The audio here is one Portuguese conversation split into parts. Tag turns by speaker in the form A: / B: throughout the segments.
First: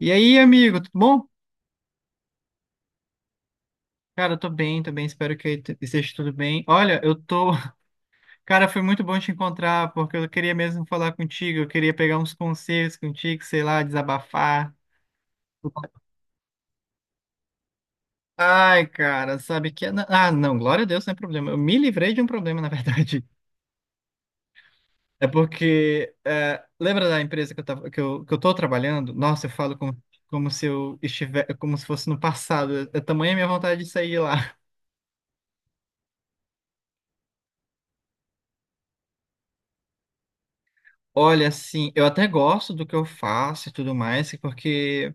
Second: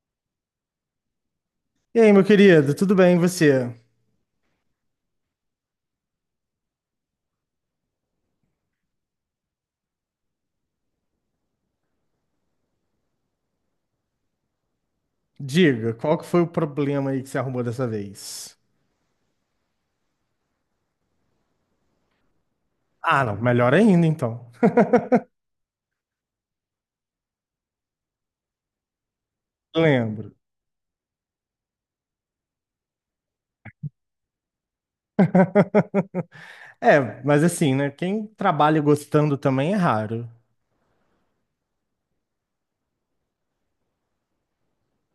A: E aí, amigo, tudo bom?
B: E aí, meu querido, tudo bem? E você?
A: Cara, eu tô bem, espero que esteja tudo bem. Olha, eu tô. Cara, foi muito bom te encontrar, porque eu queria mesmo falar contigo, eu queria pegar uns conselhos contigo, sei lá, desabafar.
B: Diga, qual que foi o problema aí que você arrumou dessa vez?
A: Ai, cara, sabe que. Ah, não, glória a Deus, não é problema. Eu me livrei de um problema, na verdade.
B: Ah, não, melhor ainda então.
A: É porque. É, lembra da empresa que eu tava, que eu tô trabalhando? Nossa, eu falo como,
B: Lembro.
A: como se eu estiver, como se fosse no passado. É tamanha a minha vontade de sair lá.
B: É, mas assim, né? Quem trabalha gostando também é raro.
A: Olha, assim, eu até gosto do que eu faço e tudo mais, porque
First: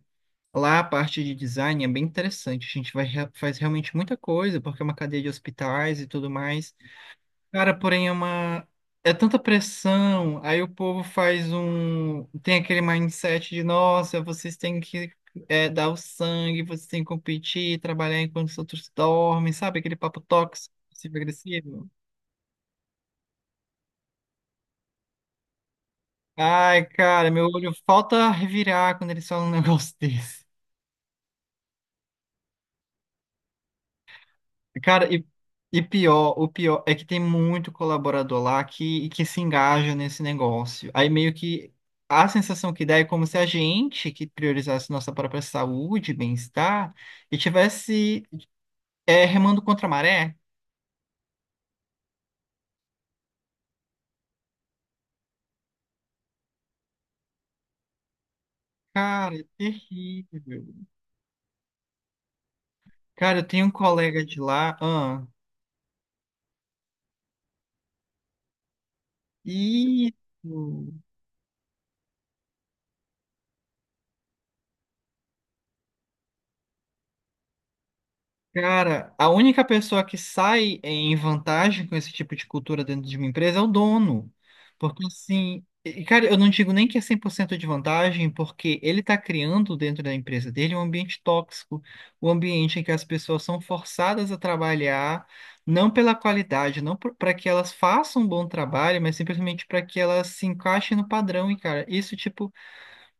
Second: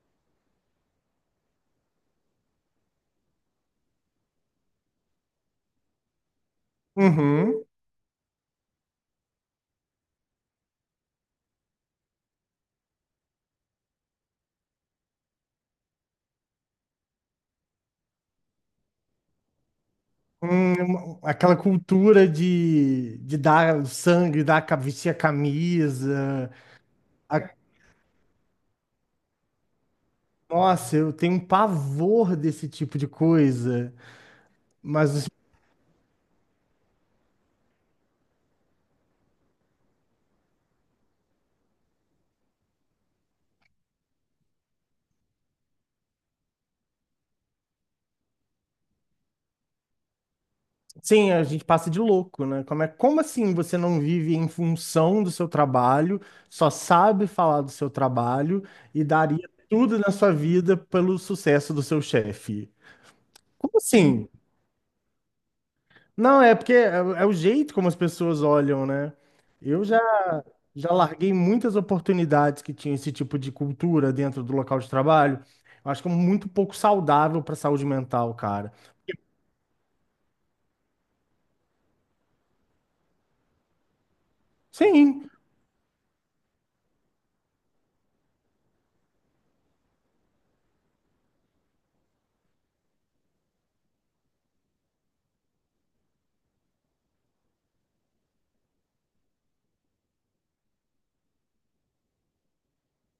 A: lá a parte de design é bem interessante. A gente vai, faz realmente muita coisa, porque é uma cadeia de hospitais e tudo mais.
B: Uhum.
A: Cara, porém é uma. É tanta pressão, aí o povo faz um. Tem aquele mindset de, nossa, vocês têm que dar o sangue, vocês têm que competir, trabalhar enquanto os outros dormem, sabe? Aquele papo tóxico,
B: Aquela
A: agressivo.
B: cultura de, dar o sangue, vestir a camisa.
A: Ai, cara, meu
B: A-
A: olho falta revirar quando eles falam um negócio desse.
B: Nossa, eu tenho um pavor desse tipo de coisa.
A: Cara,
B: Mas
A: e pior, o pior é que tem muito colaborador lá que se engaja nesse negócio. Aí meio que a sensação que dá é como se a gente que priorizasse nossa própria saúde, bem-estar, e tivesse remando contra a maré.
B: sim, a gente passa de louco, né? Como é, como assim você não vive em função do seu trabalho, só sabe falar do seu trabalho e
A: Cara, é
B: daria tudo na sua
A: terrível.
B: vida pelo sucesso do seu chefe?
A: Cara, eu tenho um
B: Como
A: colega
B: assim?
A: de lá, ah,
B: Não, é porque é o jeito como as pessoas olham, né? Eu já, já
A: isso.
B: larguei muitas oportunidades que tinham esse tipo de cultura dentro do local de trabalho. Eu acho que é muito pouco saudável para a saúde mental, cara.
A: Cara, a única pessoa que sai em vantagem com esse tipo de cultura dentro de uma empresa é o dono. Porque
B: Sim.
A: assim, e, cara, eu não digo nem que é 100% de vantagem, porque ele está criando dentro da empresa dele um ambiente tóxico, um ambiente em que as pessoas são forçadas a trabalhar, não pela qualidade, não para que elas façam um bom trabalho, mas simplesmente para que elas se encaixem no padrão. E, cara, isso, tipo,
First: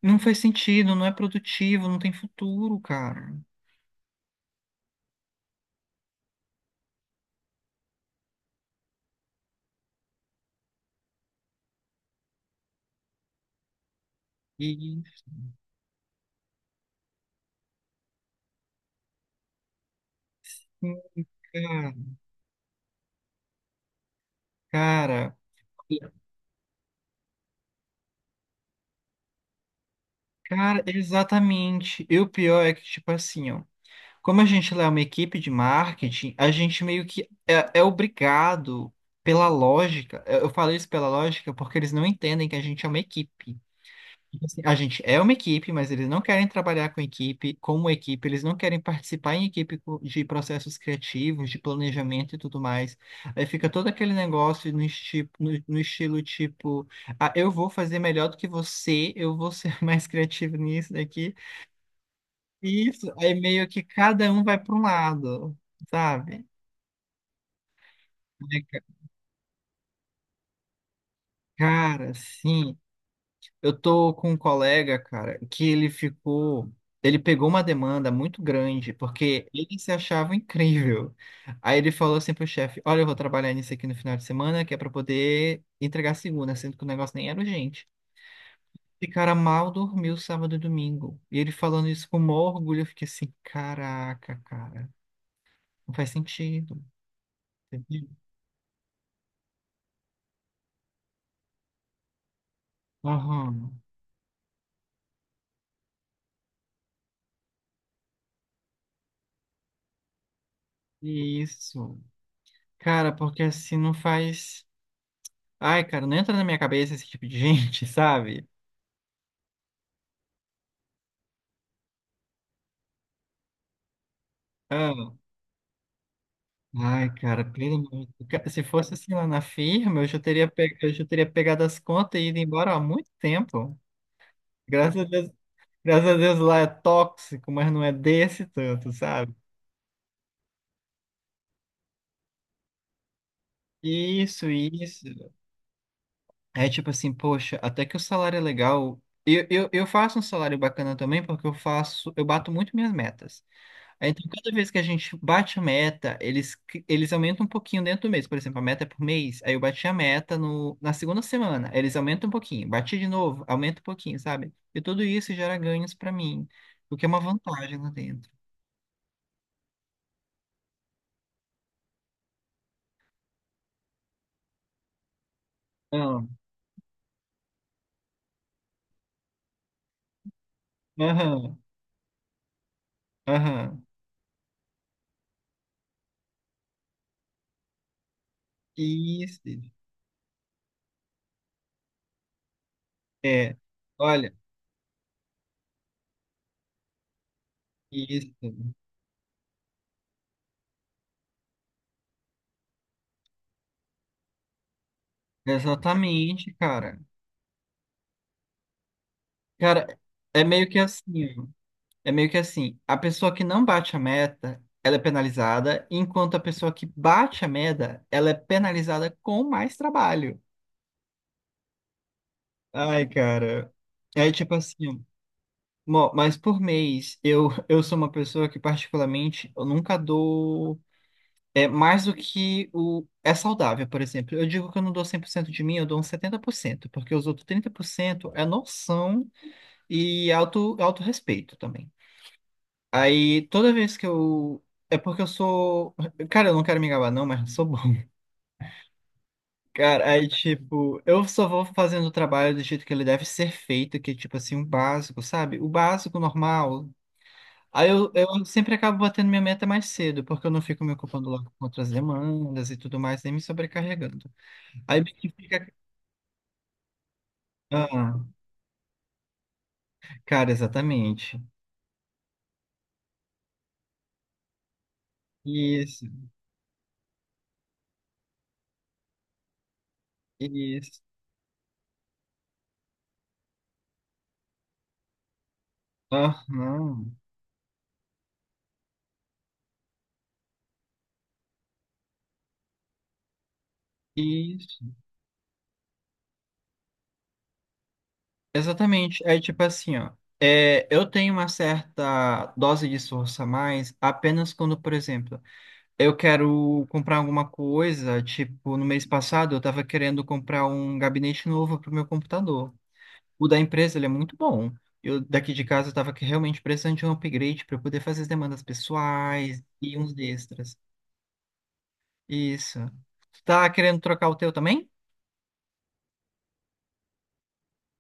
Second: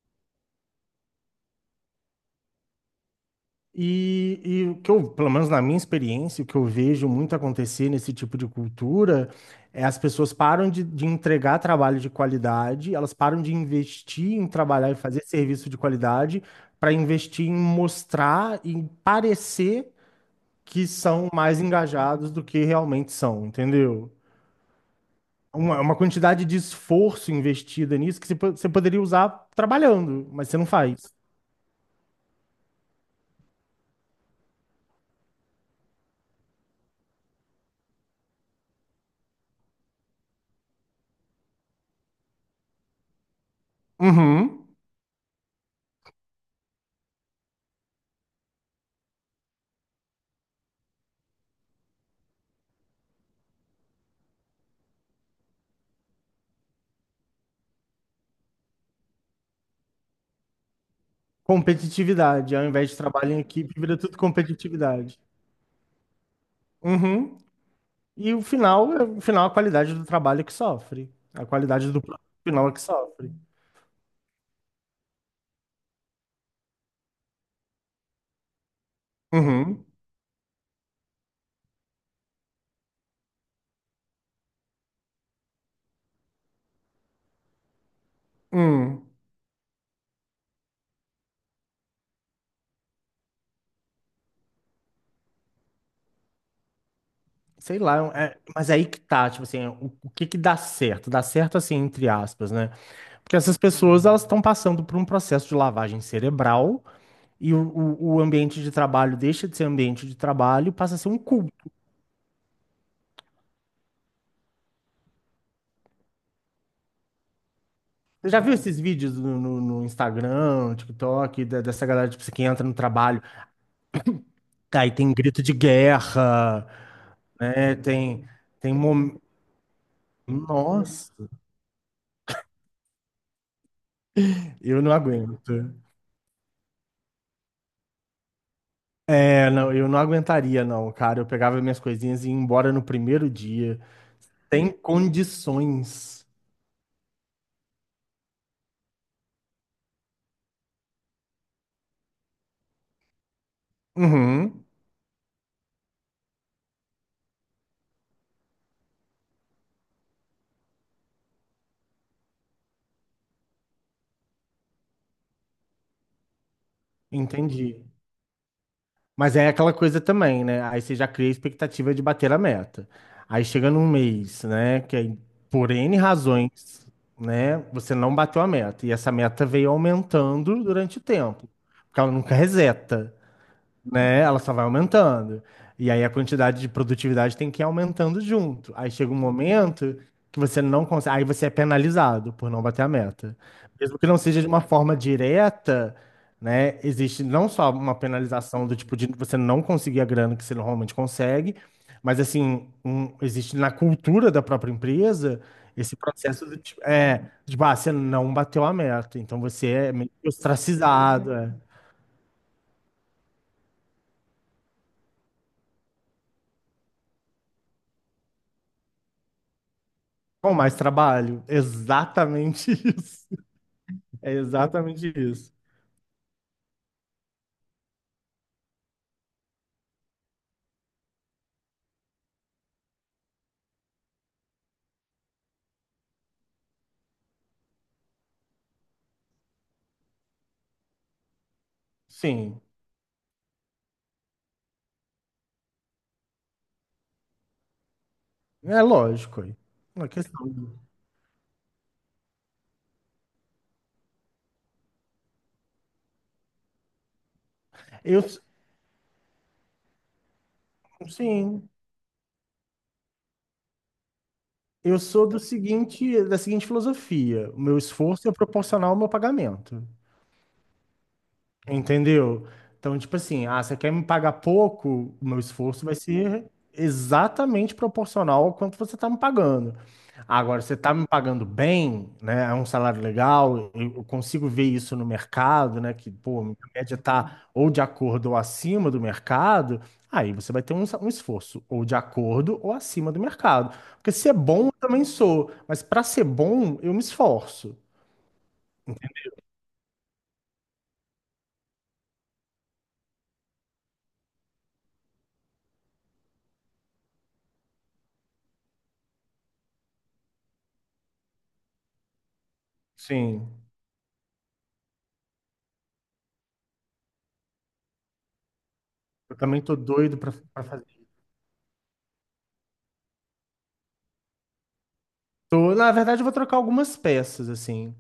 A: não faz sentido, não é produtivo, não tem futuro, cara.
B: E o que eu, pelo menos na minha experiência, o que eu vejo muito acontecer nesse tipo de cultura é as pessoas param de entregar trabalho de qualidade, elas param de investir em trabalhar e
A: E,
B: fazer serviço de qualidade para investir em mostrar e parecer que são mais engajados do que realmente são, entendeu?
A: Cara,
B: Uma quantidade de esforço investida nisso que você poderia usar trabalhando, mas você não
A: cara,
B: faz.
A: exatamente. E o pior é que, tipo assim, ó, como a gente lá é uma equipe de marketing, a gente meio que é obrigado pela lógica. Eu falei isso pela lógica porque eles não entendem que a gente é uma equipe. Tipo assim,
B: Uhum.
A: a gente é uma equipe, mas eles não querem trabalhar com equipe, como equipe, eles não querem participar em equipe de processos criativos, de planejamento e tudo mais. Aí fica todo aquele negócio no estilo tipo, ah, eu vou fazer melhor do que você, eu vou ser mais criativo nisso daqui.
B: Competitividade, ao invés de
A: Isso,
B: trabalho
A: aí
B: em
A: meio
B: equipe,
A: que
B: vira tudo
A: cada um vai para um
B: competitividade.
A: lado, sabe?
B: Uhum. E o
A: Aí, ca-
B: final, o final, é a qualidade do trabalho é que sofre. A qualidade do
A: Cara,
B: produto final é
A: sim.
B: que sofre.
A: Eu tô com um colega, cara, que ele ficou. Ele pegou uma demanda muito grande, porque ele
B: Uhum.
A: se achava incrível. Aí ele falou assim pro chefe: Olha, eu vou trabalhar nisso aqui no final de semana, que é pra poder entregar segunda, sendo que o negócio nem era urgente.
B: Hum.
A: E cara mal dormiu sábado e domingo. E ele falando isso com maior orgulho, eu fiquei assim: Caraca, cara, não faz sentido.
B: Sei lá,
A: Entendeu?
B: mas mas aí que tá, tipo assim, o que que dá certo? Dá certo assim, entre aspas, né? Porque essas
A: Aham,
B: pessoas, elas estão passando por um processo de lavagem cerebral e o ambiente de trabalho deixa de ser ambiente de trabalho, e passa a ser um.
A: isso. Cara, porque assim não faz. Ai, cara, não entra na minha cabeça esse tipo de gente,
B: Você já
A: sabe?
B: viu esses vídeos no Instagram, no TikTok, dessa galera, tipo, assim, que entra no trabalho, aí tem
A: Ah,
B: grito de guerra,
A: ai, cara, pelo
B: né?
A: amor de
B: Tem,
A: Deus. Se
B: tem
A: fosse
B: mom...
A: assim lá na firma, eu já teria, pe... eu já
B: Nossa,
A: teria pegado as contas e ido embora há muito tempo.
B: eu não
A: Graças a Deus,
B: aguento.
A: graças a Deus lá é tóxico, mas não é desse tanto, sabe?
B: É, não, eu não aguentaria, não, cara. Eu pegava minhas coisinhas e ia embora no primeiro dia.
A: Isso,
B: Tem
A: isso.
B: condições.
A: É tipo assim, poxa, até que o salário é legal. Eu faço um salário bacana também, porque eu faço, eu bato muito minhas metas. É, então, cada
B: Uhum,
A: vez que a gente bate a meta, eles aumentam um pouquinho dentro do mês. Por exemplo, a meta é por mês, aí eu bati a meta no, na segunda semana, aí eles aumentam um pouquinho. Bati de novo, aumenta um pouquinho, sabe? E tudo isso gera ganhos pra mim, o que é uma
B: entendi.
A: vantagem lá dentro.
B: Mas é aquela coisa também, né? Aí você já cria a expectativa de bater a meta. Aí chega num mês, né? Que aí, por N
A: Aham,
B: razões, né? Você não bateu a meta. E essa meta veio aumentando durante o tempo.
A: aham,
B: Porque ela nunca reseta,
A: aham.
B: né? Ela só vai aumentando. E aí a quantidade de produtividade tem que ir aumentando junto. Aí chega um
A: Isso.
B: momento que você não consegue, aí você é penalizado por não bater a meta.
A: É,
B: Mesmo que não
A: olha,
B: seja de uma forma direta, né? Existe não só uma
A: isso.
B: penalização do tipo de você não conseguir a grana que você normalmente consegue, mas assim, existe na cultura da própria empresa esse processo
A: Exatamente,
B: do tipo,
A: cara.
B: é, de, ah, você não bateu a meta, então você
A: Cara,
B: é meio que
A: é meio que assim,
B: ostracizado,
A: ó.
B: é.
A: É meio que assim, a pessoa que não bate a meta, ela é penalizada, enquanto a pessoa que bate a meta, ela é penalizada com mais trabalho.
B: Com mais trabalho. Exatamente
A: Ai,
B: isso.
A: cara. É
B: É
A: tipo assim,
B: exatamente isso.
A: mas por mês, eu sou uma pessoa que particularmente, eu nunca dou mais do que o saudável, por exemplo. Eu digo que eu não dou 100% de mim, eu dou uns 70%, porque os outros 30% é noção e autorrespeito também.
B: Sim,
A: Aí toda vez que eu. É porque eu sou. Cara, eu não quero me gabar, não, mas eu sou bom.
B: é lógico. Aí. Uma
A: Cara, aí
B: questão.
A: tipo, eu só vou fazendo o trabalho do jeito que ele deve ser feito, que é tipo assim, o básico, sabe? O básico normal. Aí eu,
B: Eu,
A: eu sempre acabo batendo minha meta mais cedo, porque eu não fico me ocupando logo com
B: sim,
A: outras demandas e tudo mais, nem me sobrecarregando.
B: eu
A: Aí meio
B: sou
A: que
B: do
A: fica.
B: seguinte, da seguinte filosofia: o meu
A: Ah,
B: esforço é proporcional ao meu pagamento.
A: cara, exatamente.
B: Entendeu? Então, tipo assim, ah, você quer me pagar pouco, o meu esforço vai
A: Isso,
B: ser exatamente proporcional ao quanto você está me pagando. Agora, você está
A: isso.
B: me pagando bem, né? É um salário legal, eu consigo ver isso no mercado, né? Que, pô, a média
A: Aham.
B: está ou de acordo ou acima do mercado, aí você vai ter um, um esforço ou de acordo ou acima do mercado. Porque se é bom, eu
A: Isso.
B: também sou, mas para ser bom, eu me esforço.
A: Exatamente. É tipo assim, ó. É, eu tenho uma certa dose de esforço a mais apenas quando, por exemplo, eu quero comprar alguma coisa. Tipo, no mês passado eu estava querendo comprar um gabinete novo para o meu computador. O da
B: Sim,
A: empresa, ele é muito bom. Eu daqui de casa eu estava realmente precisando de um upgrade para eu poder fazer as demandas
B: eu
A: pessoais
B: também tô
A: e uns
B: doido para.
A: extras. Isso. Tu tá querendo trocar o teu também?
B: Na verdade, eu vou trocar algumas peças, assim.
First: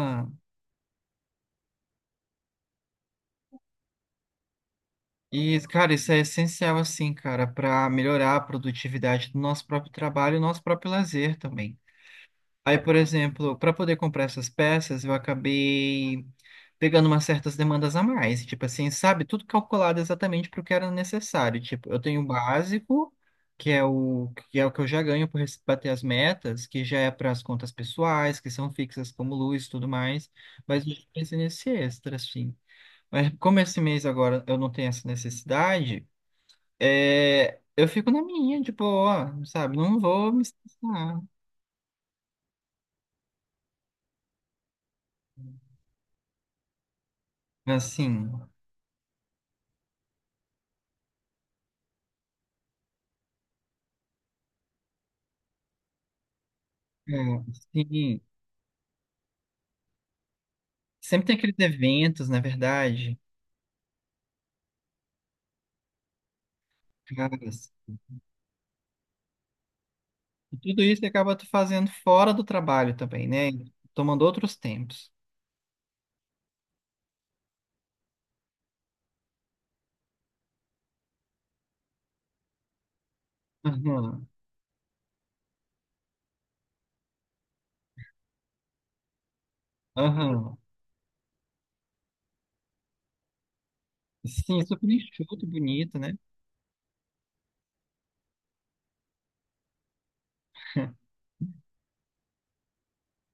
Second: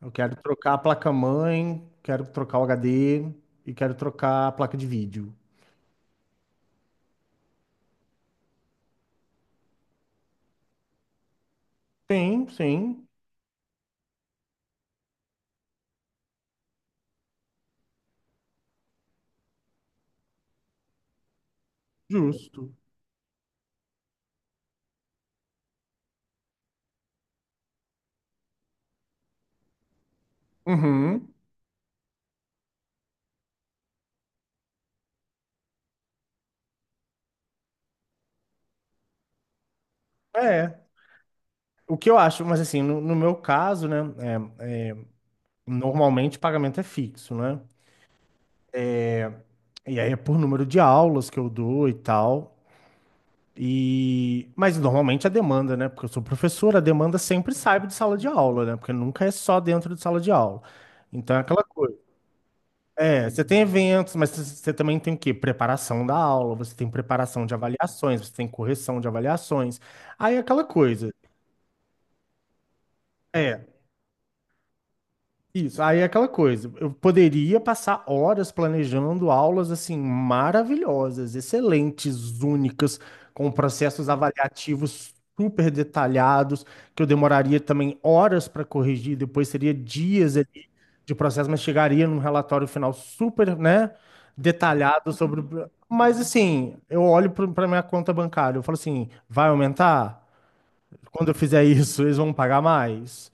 B: Eu quero trocar a placa-mãe, quero trocar o HD e quero trocar a placa de vídeo.
A: E, cara, isso é essencial, assim, cara, para melhorar a produtividade do nosso próprio trabalho e nosso próprio lazer também.
B: Sim,
A: Aí, por
B: sim,
A: exemplo, para poder comprar essas peças, eu acabei pegando umas certas demandas a mais, tipo assim, sabe? Tudo calculado exatamente para o que era necessário. Tipo, eu tenho o
B: justo.
A: básico, que é o que eu já ganho por bater as metas, que já é para as contas pessoais, que são fixas como luz e tudo mais, mas eu já
B: Uhum.
A: pensei nesse extra, assim. Mas como esse mês agora eu não tenho essa necessidade, eu fico na minha, de boa, sabe? Não vou me
B: É.
A: estressar.
B: O que eu acho, mas assim, no meu caso, né, é, normalmente o pagamento é fixo, né?
A: Assim,
B: E aí é por número de aulas que eu dou e tal. E... Mas normalmente a demanda, né? Porque eu sou professor, a demanda
A: é,
B: sempre sai de sala
A: sim.
B: de aula, né? Porque nunca é só dentro de sala de aula.
A: Sempre tem
B: Então é
A: aqueles
B: aquela coisa.
A: eventos, na verdade,
B: É, você tem eventos, mas você também tem o quê? Preparação da aula, você tem preparação de
A: caras.
B: avaliações, você tem correção de avaliações. Aí é
A: E
B: aquela
A: tudo isso
B: coisa.
A: acaba tu fazendo fora do trabalho também, né?
B: É.
A: Tomando outros tempos.
B: Isso, aí é aquela coisa. Eu poderia passar horas planejando aulas assim maravilhosas, excelentes, únicas, com processos
A: Aham,
B: avaliativos super detalhados, que eu demoraria também horas para corrigir, depois seria dias
A: aham.
B: ali de processo, mas chegaria num relatório final super, né,
A: Sim, super
B: detalhado sobre.
A: enxuto, bonito, né?
B: Mas assim, eu olho para minha conta bancária, eu falo assim, vai aumentar? Quando eu fizer isso, eles vão pagar mais?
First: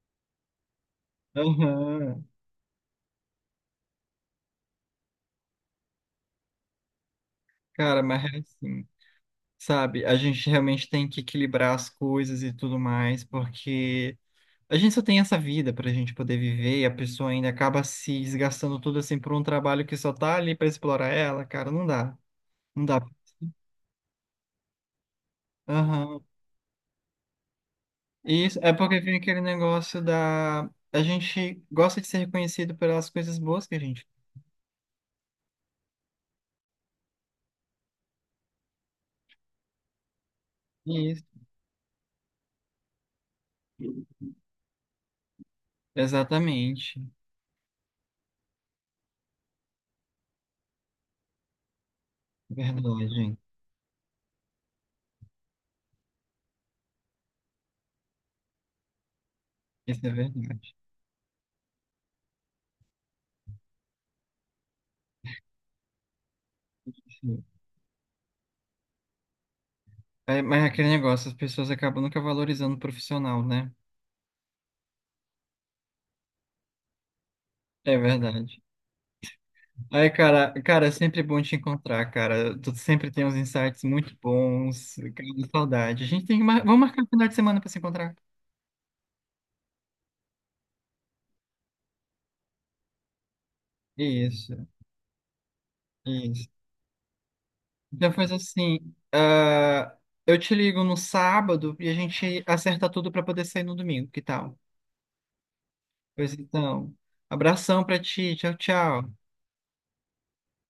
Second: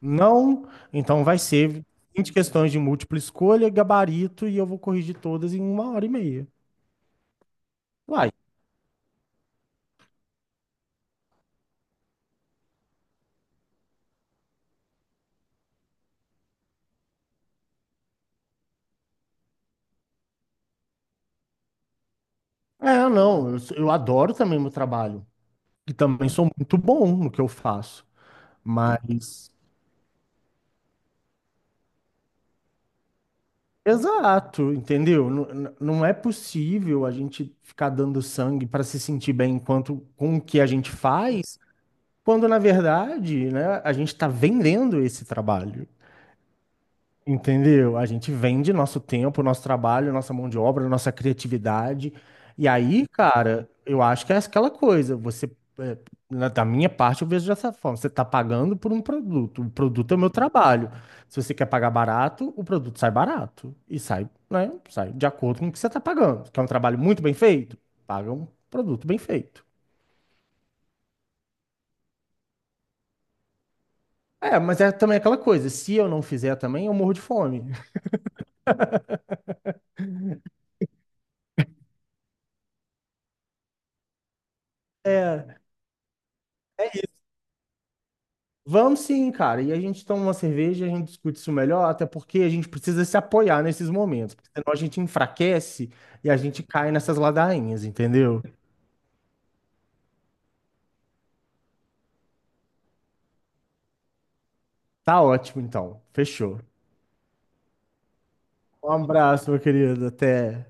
B: Não, então vai ser
A: Aham.
B: 20 questões de múltipla escolha, gabarito, e eu vou corrigir todas em uma hora e meia.
A: Cara, mas
B: Uai,
A: é assim, sabe? A gente realmente tem que equilibrar as coisas e tudo mais, porque. A gente só tem essa vida pra gente poder viver e a pessoa ainda acaba se desgastando tudo assim por um trabalho que só tá ali pra explorar ela, cara, não dá. Não dá.
B: é, não, eu, eu adoro também meu trabalho. E
A: Aham.
B: também sou muito bom no que eu faço.
A: Isso é porque vem aquele
B: Mas,
A: negócio da a gente gosta de ser reconhecido pelas coisas boas que a gente.
B: exato, entendeu? Não é possível a gente ficar dando sangue para se sentir bem enquanto com o que a gente
A: Isso.
B: faz, quando na verdade, né, a gente está vendendo esse trabalho.
A: Exatamente.
B: Entendeu? A gente vende nosso tempo, nosso trabalho, nossa mão de obra, nossa criatividade. E aí,
A: Verdade.
B: cara, eu acho que é aquela coisa. Você, da minha parte, eu vejo dessa forma. Você está pagando por um produto. O
A: Isso é
B: produto é o meu
A: verdade.
B: trabalho. Se você quer pagar barato, o produto sai barato. E sai, né? Sai de acordo com o que você está pagando. Quer um trabalho muito bem
A: Sim.
B: feito? Paga um produto bem feito.
A: É, mas é aquele negócio, as pessoas acabam nunca valorizando o profissional, né?
B: É, mas é também aquela coisa. Se eu não fizer também, eu morro de fome.
A: É verdade. Ai, cara, cara, é sempre bom te encontrar, cara. Tu sempre tem uns insights muito bons. Cara, saudade. A gente tem que mar... Vamos marcar um final de semana pra se encontrar.
B: Vamos sim, cara. E a gente toma uma cerveja, a gente discute isso melhor, até porque a gente precisa se apoiar nesses momentos, porque
A: Isso,
B: senão a gente enfraquece e a
A: isso.
B: gente cai nessas ladainhas,
A: Então faz
B: entendeu?
A: assim, ah, eu te ligo no sábado e a gente acerta tudo pra poder sair no domingo, que tal?
B: Tá ótimo, então.
A: Pois
B: Fechou.
A: então, abração pra ti, tchau,
B: Um
A: tchau.
B: abraço, meu querido. Até.